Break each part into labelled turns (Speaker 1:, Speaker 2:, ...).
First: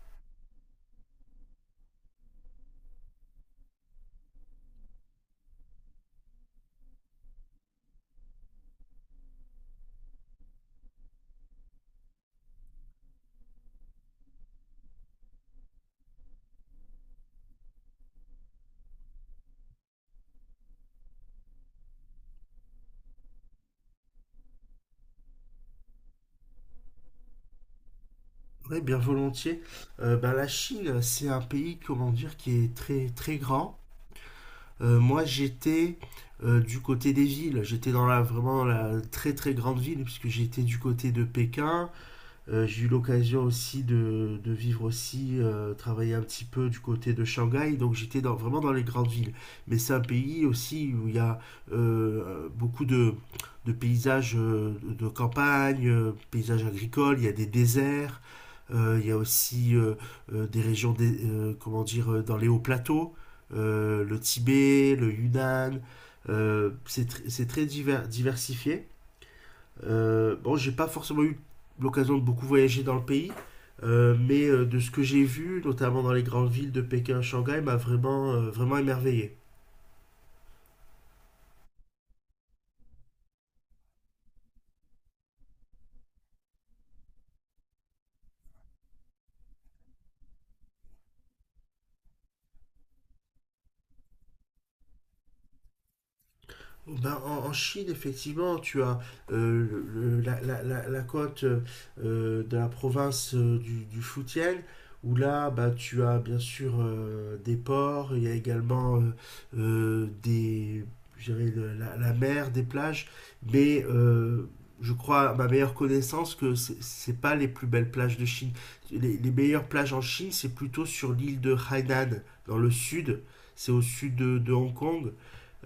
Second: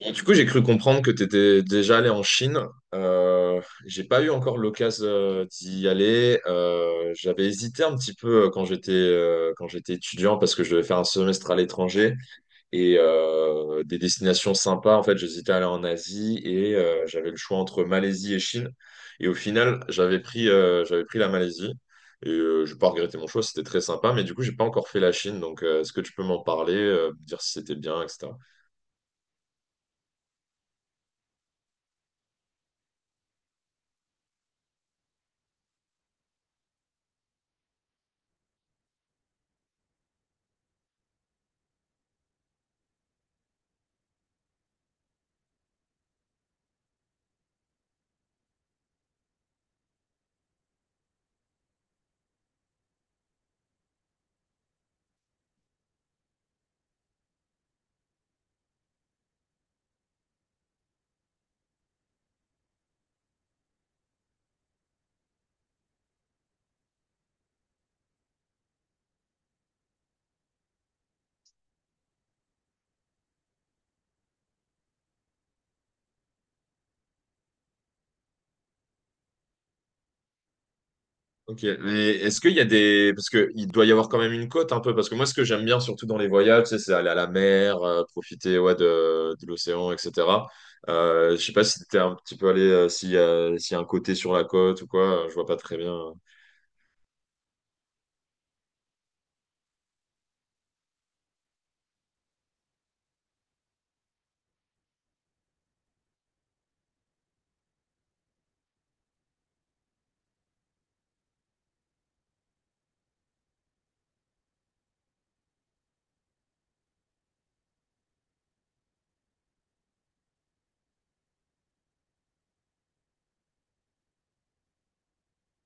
Speaker 1: Et du coup, j'ai cru comprendre que tu étais déjà allé en Chine. Euh, j'ai pas eu encore l'occasion d'y aller. J'avais hésité un petit peu quand j'étais étudiant parce que je devais faire un semestre à l'étranger et des destinations sympas. En fait, j'hésitais à aller en Asie et j'avais le choix entre Malaisie et Chine. Et au final, j'avais pris la Malaisie et j'ai pas regretté mon choix. C'était très sympa, mais du coup, j'ai pas encore fait la Chine. Donc, est-ce que tu peux m'en parler, me dire si c'était bien, etc.
Speaker 2: Oui, bien volontiers. La Chine, c'est un pays, comment dire, qui est très très grand. Moi, j'étais du côté des villes. J'étais dans la très très grande ville puisque j'étais du côté de Pékin. J'ai eu l'occasion aussi de vivre aussi, travailler un petit peu du côté de Shanghai, donc j'étais vraiment dans les grandes villes. Mais c'est un pays aussi où il y a beaucoup de paysages de campagne, paysages agricoles, il y a des déserts, il y a aussi des régions, des comment dire, dans les hauts plateaux, le Tibet, le Yunnan, c'est c'est très diversifié. Bon, j'ai pas forcément eu l'occasion de beaucoup voyager dans le pays, mais de ce que j'ai vu, notamment dans les grandes villes de Pékin, Shanghai, m'a vraiment, vraiment émerveillé.
Speaker 1: Ok, mais est-ce qu'il y a Parce que il doit y avoir quand même une côte un peu, parce que moi ce que j'aime bien surtout dans les voyages, tu sais, c'est aller à la mer, profiter ouais, de l'océan, etc. Je sais pas si t'es un petit peu allé, s'il y a un côté sur la côte ou quoi, je vois pas très bien.
Speaker 2: Ben, en Chine, effectivement, tu as euh, la côte de la province du Fujian, où là, bah, tu as bien sûr des ports, il y a également euh, des, je dirais, la mer, des plages, mais je crois, à ma meilleure connaissance, que c'est pas les plus belles plages de Chine. Les meilleures plages en Chine, c'est plutôt sur l'île de Hainan, dans le sud, c'est au sud de Hong Kong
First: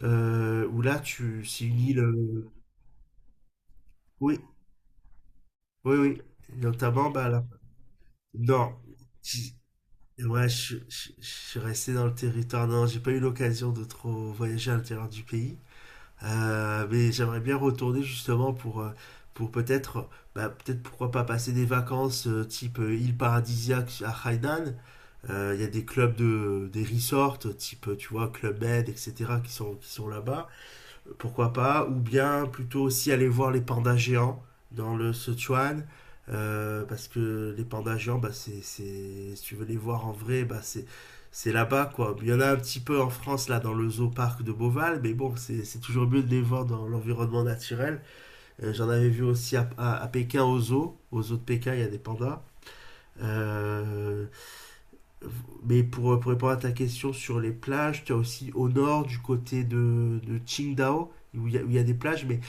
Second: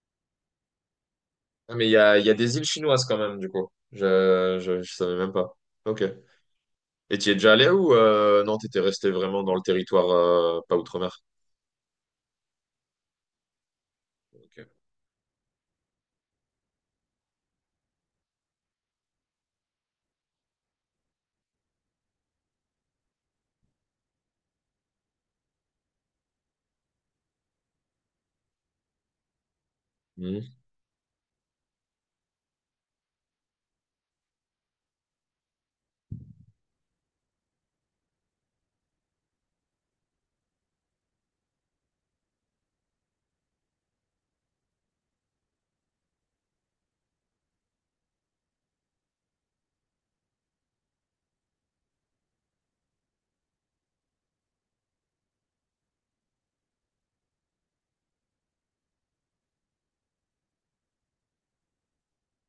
Speaker 2: euh, où là, c'est
Speaker 1: Ah,
Speaker 2: une
Speaker 1: mais
Speaker 2: île.
Speaker 1: il y a des îles chinoises quand même, du coup.
Speaker 2: Oui,
Speaker 1: Je savais même pas.
Speaker 2: oui,
Speaker 1: Ok.
Speaker 2: oui. Notamment,
Speaker 1: Et
Speaker 2: bah
Speaker 1: tu es
Speaker 2: là.
Speaker 1: déjà allé ou non,
Speaker 2: Non.
Speaker 1: t'étais resté vraiment dans
Speaker 2: j-
Speaker 1: le territoire
Speaker 2: Ouais,
Speaker 1: pas outre-mer?
Speaker 2: je suis resté dans le territoire. Non, j'ai pas eu l'occasion de trop
Speaker 1: Ok.
Speaker 2: voyager à l'intérieur du pays. Mais j'aimerais bien retourner justement pour bah, peut-être, pourquoi pas passer des vacances type île paradisiaque à Hainan. Il y a des clubs des resorts, type, tu vois, Club Med, etc., qui sont là-bas.
Speaker 1: Mhm.
Speaker 2: Pourquoi pas, ou bien plutôt aussi aller voir les pandas géants dans le Sichuan, parce que les pandas géants, bah, c'est, si tu veux les voir en vrai, bah, c'est là-bas quoi. Il y en a un petit peu en France là dans le zoo parc de Beauval, mais bon, c'est toujours mieux de les voir dans l'environnement naturel. J'en avais vu aussi à Pékin au zoo de Pékin, il y a des pandas. Euh, mais pour répondre à ta question sur les plages, tu as aussi au nord du côté de Qingdao, où il y a des plages, mais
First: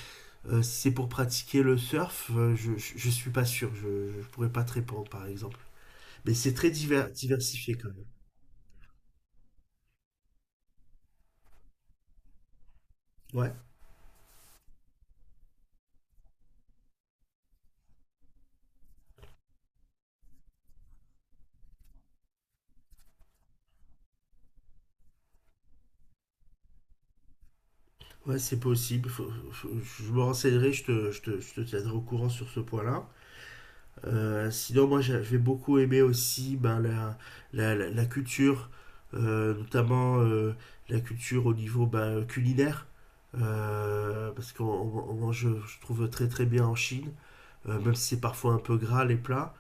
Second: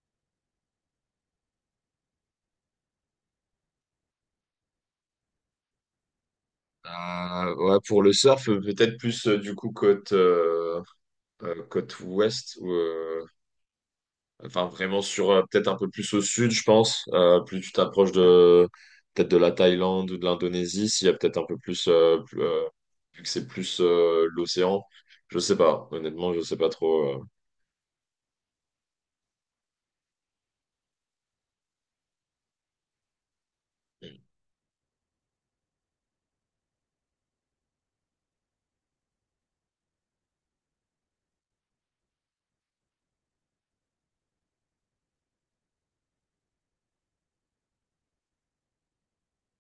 Speaker 2: si c'est pour pratiquer le surf, je suis pas sûr. Je pourrais pas te répondre, par exemple. Mais c'est très diversifié
Speaker 1: Ouais,
Speaker 2: quand
Speaker 1: pour
Speaker 2: même.
Speaker 1: le surf, peut-être plus du coup côte, côte ouest, ou,
Speaker 2: Ouais,
Speaker 1: enfin vraiment sur peut-être un peu plus au sud, je pense. Plus tu t'approches de peut-être de la Thaïlande ou de l'Indonésie, s'il y a peut-être un peu plus, plus, vu que c'est plus l'océan, je sais pas. Honnêtement, je sais pas trop.
Speaker 2: ouais, c'est possible. Je me renseignerai, je te tiendrai au courant sur ce point-là. Sinon, moi, j'ai beaucoup aimé aussi ben, la culture, notamment la culture au niveau ben, culinaire. Parce qu'on on mange, je trouve, très très bien en Chine, même si c'est parfois un peu gras les plats.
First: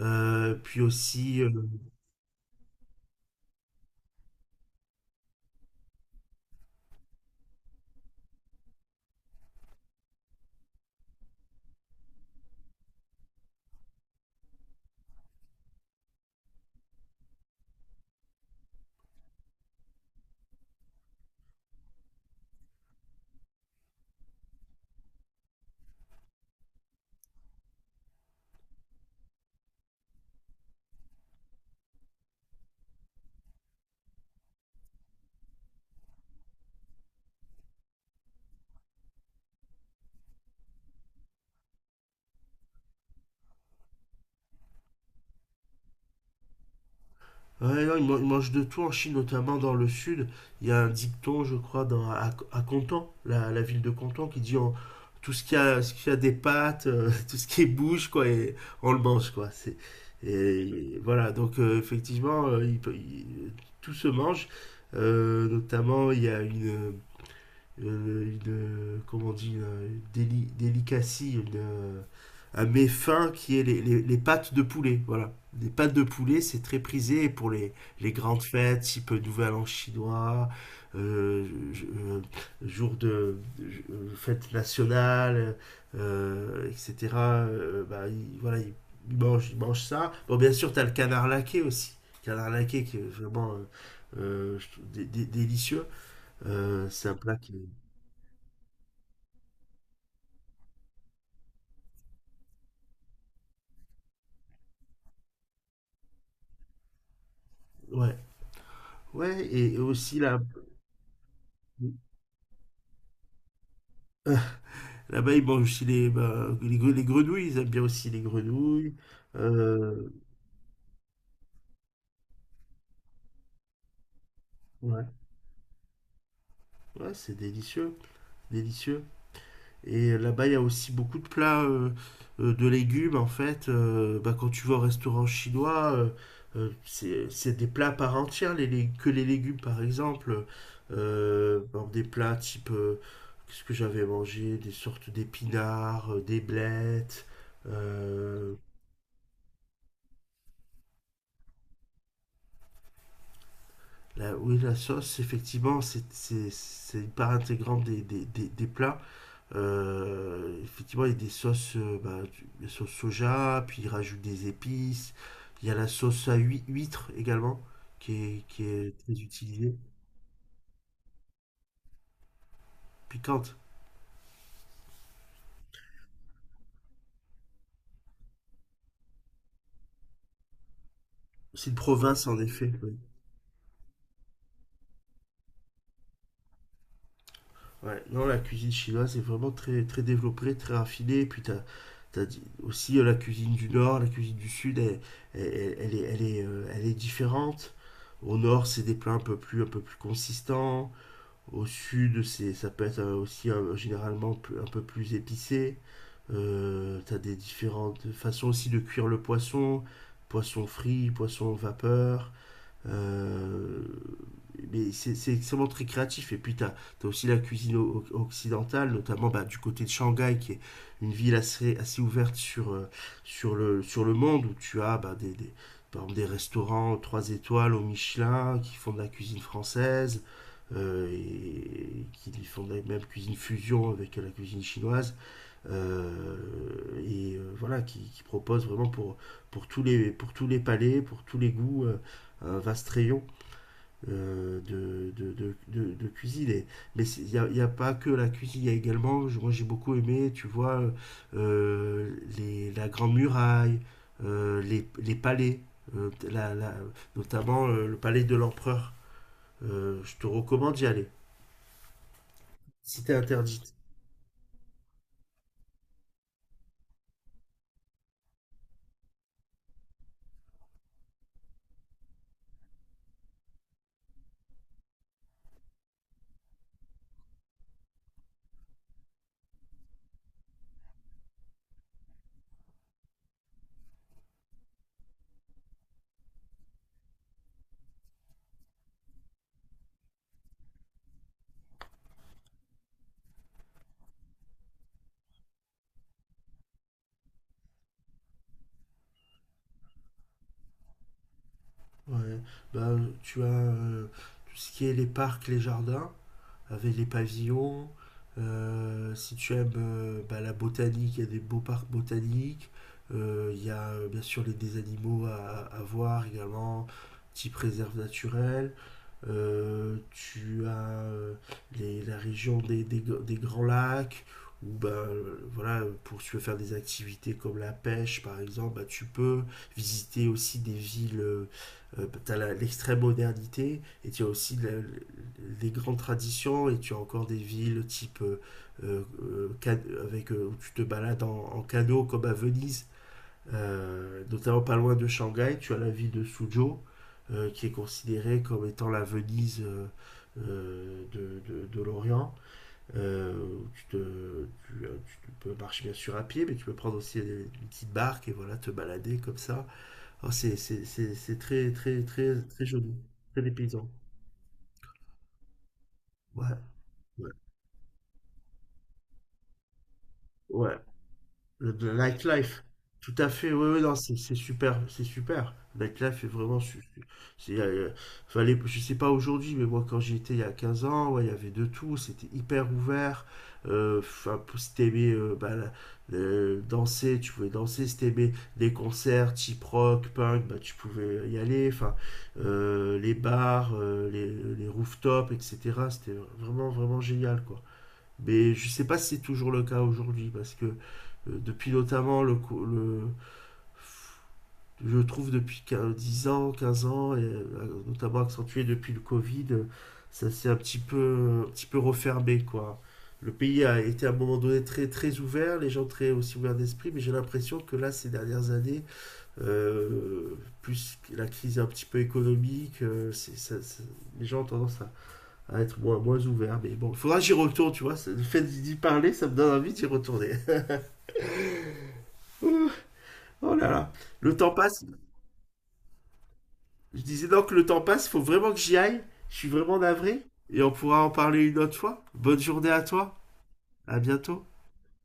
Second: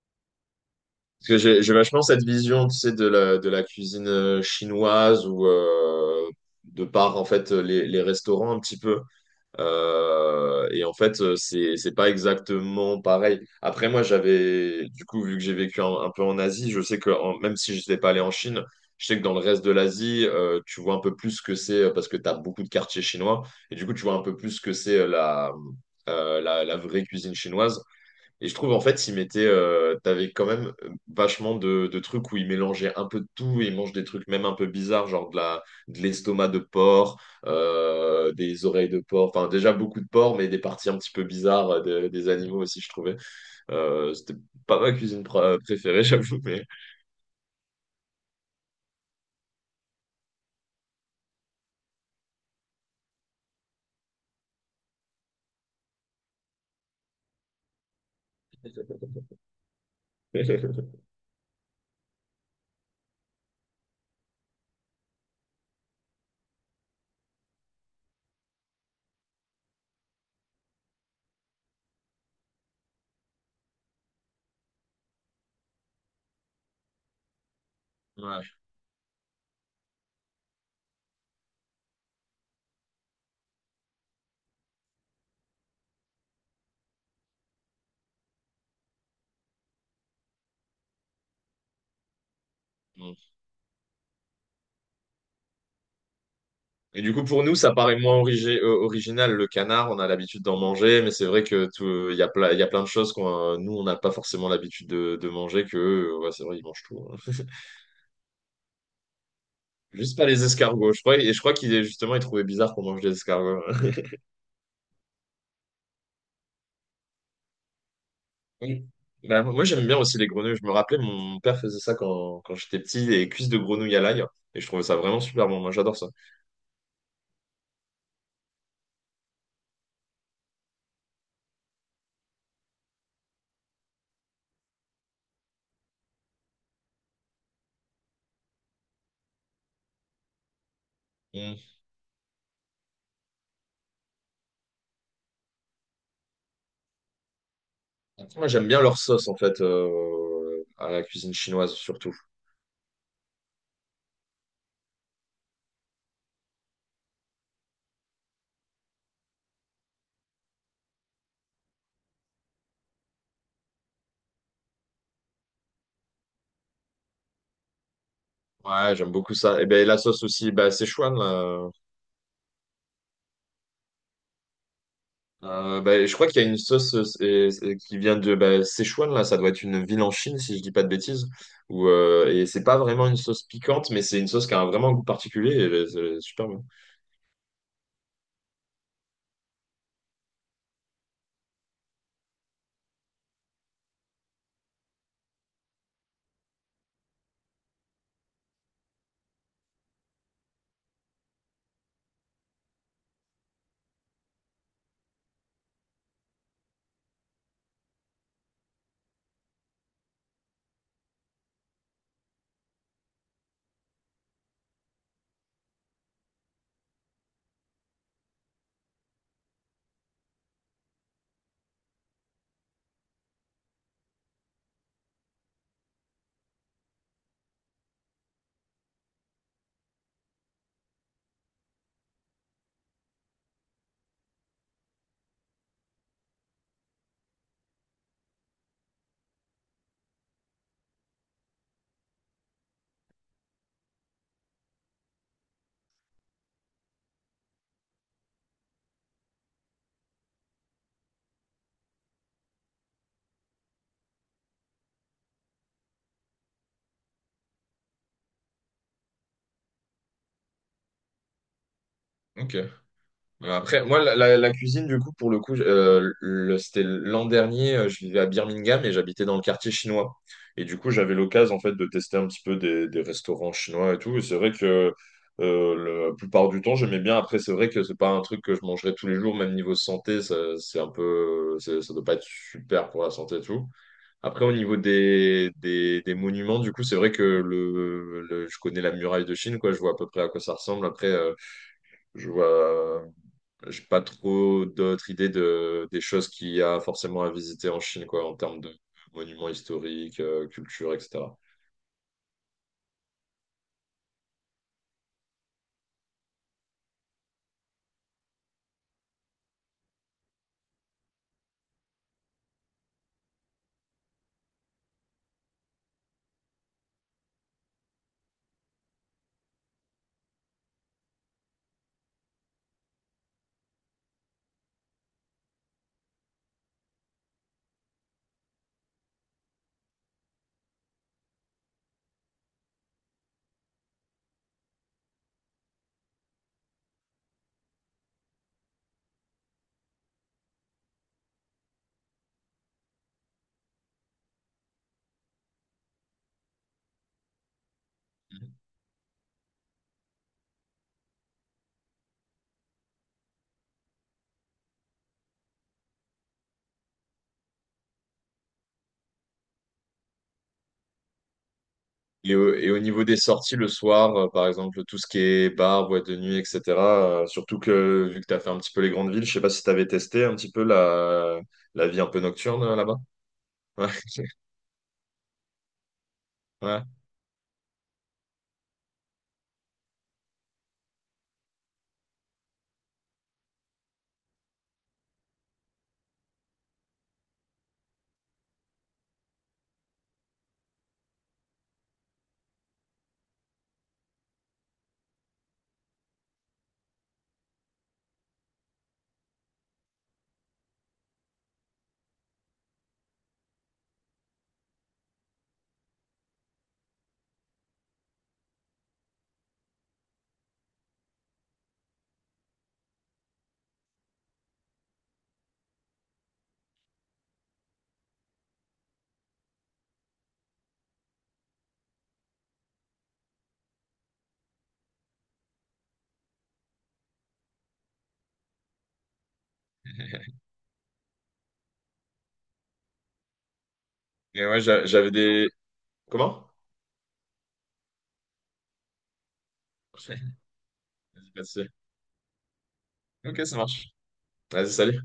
Speaker 2: Puis
Speaker 1: Parce que
Speaker 2: aussi,
Speaker 1: j'ai vachement cette vision, tu sais, de la cuisine chinoise ou de par en fait les restaurants un petit peu. Et en fait, c'est pas exactement pareil. Après, moi, j'avais, du coup, vu que j'ai vécu un peu en Asie, je sais même si je n'étais pas allé en Chine, je sais que dans le reste de l'Asie, tu vois un peu plus ce que c'est parce que tu as beaucoup de quartiers chinois. Et du coup, tu vois un peu plus ce que c'est la vraie cuisine chinoise. Et je trouve en fait, il mettait, t'avais quand même vachement de trucs où il mélangeait un peu de tout, il mange des trucs même un peu bizarres, genre de l'estomac de porc, des oreilles de porc, enfin déjà beaucoup de porc, mais des parties un petit peu bizarres des animaux aussi, je trouvais. C'était pas ma cuisine préférée, j'avoue, mais.
Speaker 2: ouais, non, ils mangent de tout en Chine, notamment dans le sud. Il y a un dicton, je crois, à Canton, la ville de Canton, qui dit tout ce qui a des pattes, tout ce qui bouge, quoi, et on le mange, quoi. Et voilà, donc effectivement, tout se mange. Notamment, il y a une, comment on dit, une délicatie, un méfin qui est les pâtes de poulet. Voilà. Les pâtes de poulet, c'est très prisé pour les grandes
Speaker 1: Ouais.
Speaker 2: fêtes, type Nouvel An chinois, euh, je- euh, jour de fête nationale, etc. Bah, voilà, il mange ça. Bon, bien sûr, tu as le canard laqué aussi. Canard laqué qui est vraiment je trouve délicieux.
Speaker 1: Et
Speaker 2: C'est
Speaker 1: du
Speaker 2: un
Speaker 1: coup,
Speaker 2: plat
Speaker 1: pour
Speaker 2: qui
Speaker 1: nous,
Speaker 2: est.
Speaker 1: ça paraît moins original. Le canard, on a l'habitude d'en manger, mais c'est vrai que tout, il y a plein de choses qu'on, nous, on n'a pas forcément l'habitude de manger que, eux, ouais, c'est vrai, ils mangent tout, hein.
Speaker 2: Ouais. Ouais, et
Speaker 1: Juste
Speaker 2: aussi
Speaker 1: pas
Speaker 2: là,
Speaker 1: les escargots. Je crois, et je crois qu'il est justement, il trouvait bizarre qu'on mange des escargots.
Speaker 2: là-bas, ils mangent aussi bah, les grenouilles, ils aiment bien aussi les
Speaker 1: Oui.
Speaker 2: grenouilles.
Speaker 1: Bah, moi, j'aime bien
Speaker 2: Euh,
Speaker 1: aussi les grenouilles. Je me rappelais, mon père faisait ça quand j'étais petit, les cuisses de grenouille à l'ail. Et je trouvais ça
Speaker 2: ouais,
Speaker 1: vraiment super bon. Moi, j'adore ça.
Speaker 2: ouais, c'est délicieux, délicieux. Et là-bas, il y a aussi beaucoup de plats de légumes, en fait. Bah, quand tu vas au restaurant chinois, c'est des plats à part entière, que les légumes, par exemple.
Speaker 1: Mm.
Speaker 2: Bon, des plats type, qu'est-ce que j'avais mangé? Des sortes d'épinards, des blettes.
Speaker 1: Moi,
Speaker 2: euh,
Speaker 1: j'aime bien leur sauce, en fait, à la cuisine chinoise, surtout.
Speaker 2: Oui, la sauce, effectivement, c'est une part intégrante des plats. Effectivement, il y a des sauces, bah, la sauce soja, puis il rajoute des épices. Il y a la sauce à huître également, qui est
Speaker 1: Ouais, j'aime
Speaker 2: très
Speaker 1: beaucoup ça. Et
Speaker 2: utilisée.
Speaker 1: ben la sauce aussi, bah, Szechuan, là.
Speaker 2: Piquante.
Speaker 1: Bah, je crois qu'il y a une sauce qui vient de bah, Sichuan, là. Ça doit être une ville en Chine, si je dis pas de bêtises.
Speaker 2: C'est une
Speaker 1: Ou
Speaker 2: province, en
Speaker 1: et c'est
Speaker 2: effet.
Speaker 1: pas
Speaker 2: Oui.
Speaker 1: vraiment une sauce piquante, mais c'est une sauce qui a vraiment un goût particulier. Et, c'est super bon.
Speaker 2: Ouais, non, la cuisine chinoise est vraiment très, très développée, très raffinée. Et puis, aussi la cuisine du Nord, la cuisine du Sud, elle est différente. Au Nord, c'est des plats un peu plus consistants. Au Sud, ça peut être aussi généralement un peu plus épicé. Tu as des différentes façons aussi de cuire le poisson, poisson frit, poisson vapeur. Euh, mais c'est extrêmement très créatif. Et puis, tu as aussi la cuisine occidentale, notamment bah, du côté de Shanghai, qui est une ville assez ouverte sur le monde, où tu as bah, par exemple, des restaurants 3 étoiles au Michelin qui font de la cuisine française. Et qui font de la même cuisine fusion avec la cuisine chinoise. Voilà, qui propose vraiment pour tous les palais, pour tous les goûts, un vaste rayon de cuisine. Mais il n'y a pas que la cuisine, il y a également, moi j'ai beaucoup aimé, tu vois, la Grande Muraille, palais, euh, la, la, notamment le palais de l'empereur. Je te recommande d'y aller,
Speaker 1: Ok.
Speaker 2: si t'es interdite.
Speaker 1: Après, moi, la cuisine, du coup, pour le coup, c'était l'an dernier, je vivais à Birmingham et j'habitais dans le quartier chinois. Et du coup, j'avais l'occasion, en fait, de tester un petit peu des restaurants chinois et tout. Et c'est vrai que la plupart du temps, j'aimais bien. Après, c'est vrai que c'est pas un truc que je mangerais tous les jours, même niveau santé, ça, c'est un peu, ça doit pas être super pour la santé et tout. Après, au niveau des monuments, du coup, c'est vrai que je connais la muraille de Chine, quoi. Je vois à peu près à quoi ça ressemble. Après, je vois. J'ai pas trop d'autres idées des choses qu'il y a forcément à visiter en Chine, quoi, en termes de monuments historiques, culture, etc.
Speaker 2: Ouais, ben, tu as tout ce qui est les parcs, les jardins, avec les pavillons. Si tu aimes bah, la botanique, il y a des beaux parcs botaniques. Il y a bien sûr des animaux à voir également, type réserve naturelle. Tu as la région des Grands Lacs, ou ben voilà pour si tu veux faire des activités comme la pêche par exemple ben, tu peux visiter aussi des villes. Tu as l'extrême modernité et tu as aussi les grandes traditions et tu as encore des villes type avec où tu te balades en canot comme à Venise, notamment pas loin de Shanghai, tu as la ville de Suzhou, qui est considérée comme étant la Venise de l'Orient. Euh, tu, te- tu, euh, Tu peux marcher bien sûr à pied, mais tu peux prendre aussi une petite barque et voilà, te balader comme ça. Alors c'est très, très,
Speaker 1: Et,
Speaker 2: très, très
Speaker 1: au
Speaker 2: joli,
Speaker 1: niveau des
Speaker 2: très
Speaker 1: sorties le
Speaker 2: dépaysant.
Speaker 1: soir, par exemple, tout ce qui est bar, boîte de nuit,
Speaker 2: Ouais,
Speaker 1: etc.
Speaker 2: ouais,
Speaker 1: Surtout que, vu que tu as fait un petit peu les grandes villes, je sais pas si tu avais testé un petit peu
Speaker 2: ouais. Le,
Speaker 1: la
Speaker 2: le
Speaker 1: vie un peu
Speaker 2: nightlife.
Speaker 1: nocturne là-bas.
Speaker 2: Tout à fait, oui, oui,
Speaker 1: Ouais,
Speaker 2: non, c'est super, c'est super. Le Nightlife est vraiment.
Speaker 1: ouais.
Speaker 2: C'est, euh, Fallait, je sais pas aujourd'hui, mais moi quand j'y étais il y a 15 ans, ouais, il y avait de tout, c'était hyper ouvert. Enfin, si t'aimais bah, danser, tu pouvais danser. Si t'aimais des concerts type rock, punk, bah, tu pouvais y aller. Enfin, les bars, les rooftops, etc. C'était vraiment, vraiment génial, quoi. Mais je sais pas si c'est toujours le cas aujourd'hui, parce que depuis notamment je trouve depuis 10 ans, 15 ans, notamment accentué depuis le Covid, ça s'est un petit peu refermé, quoi. Le pays a été à un moment donné très, très ouvert, les gens très aussi ouverts d'esprit, mais j'ai l'impression que là, ces dernières années, euh, plus la crise un petit peu économique, les gens ont tendance à être moins ouvert. Mais bon, il faudra que j'y retourne, tu vois. Le fait d'y parler, ça me donne envie d'y retourner. Oh là là. Le
Speaker 1: Et
Speaker 2: temps
Speaker 1: ouais,
Speaker 2: passe.
Speaker 1: j'avais des... Comment?
Speaker 2: Je disais donc que le temps passe, faut vraiment que j'y aille. Je suis vraiment navré. Et on pourra en
Speaker 1: Vas-y,
Speaker 2: parler une
Speaker 1: vas-y.
Speaker 2: autre fois. Bonne journée à toi.
Speaker 1: Ok, ça marche.
Speaker 2: À bientôt.
Speaker 1: Vas-y, salut.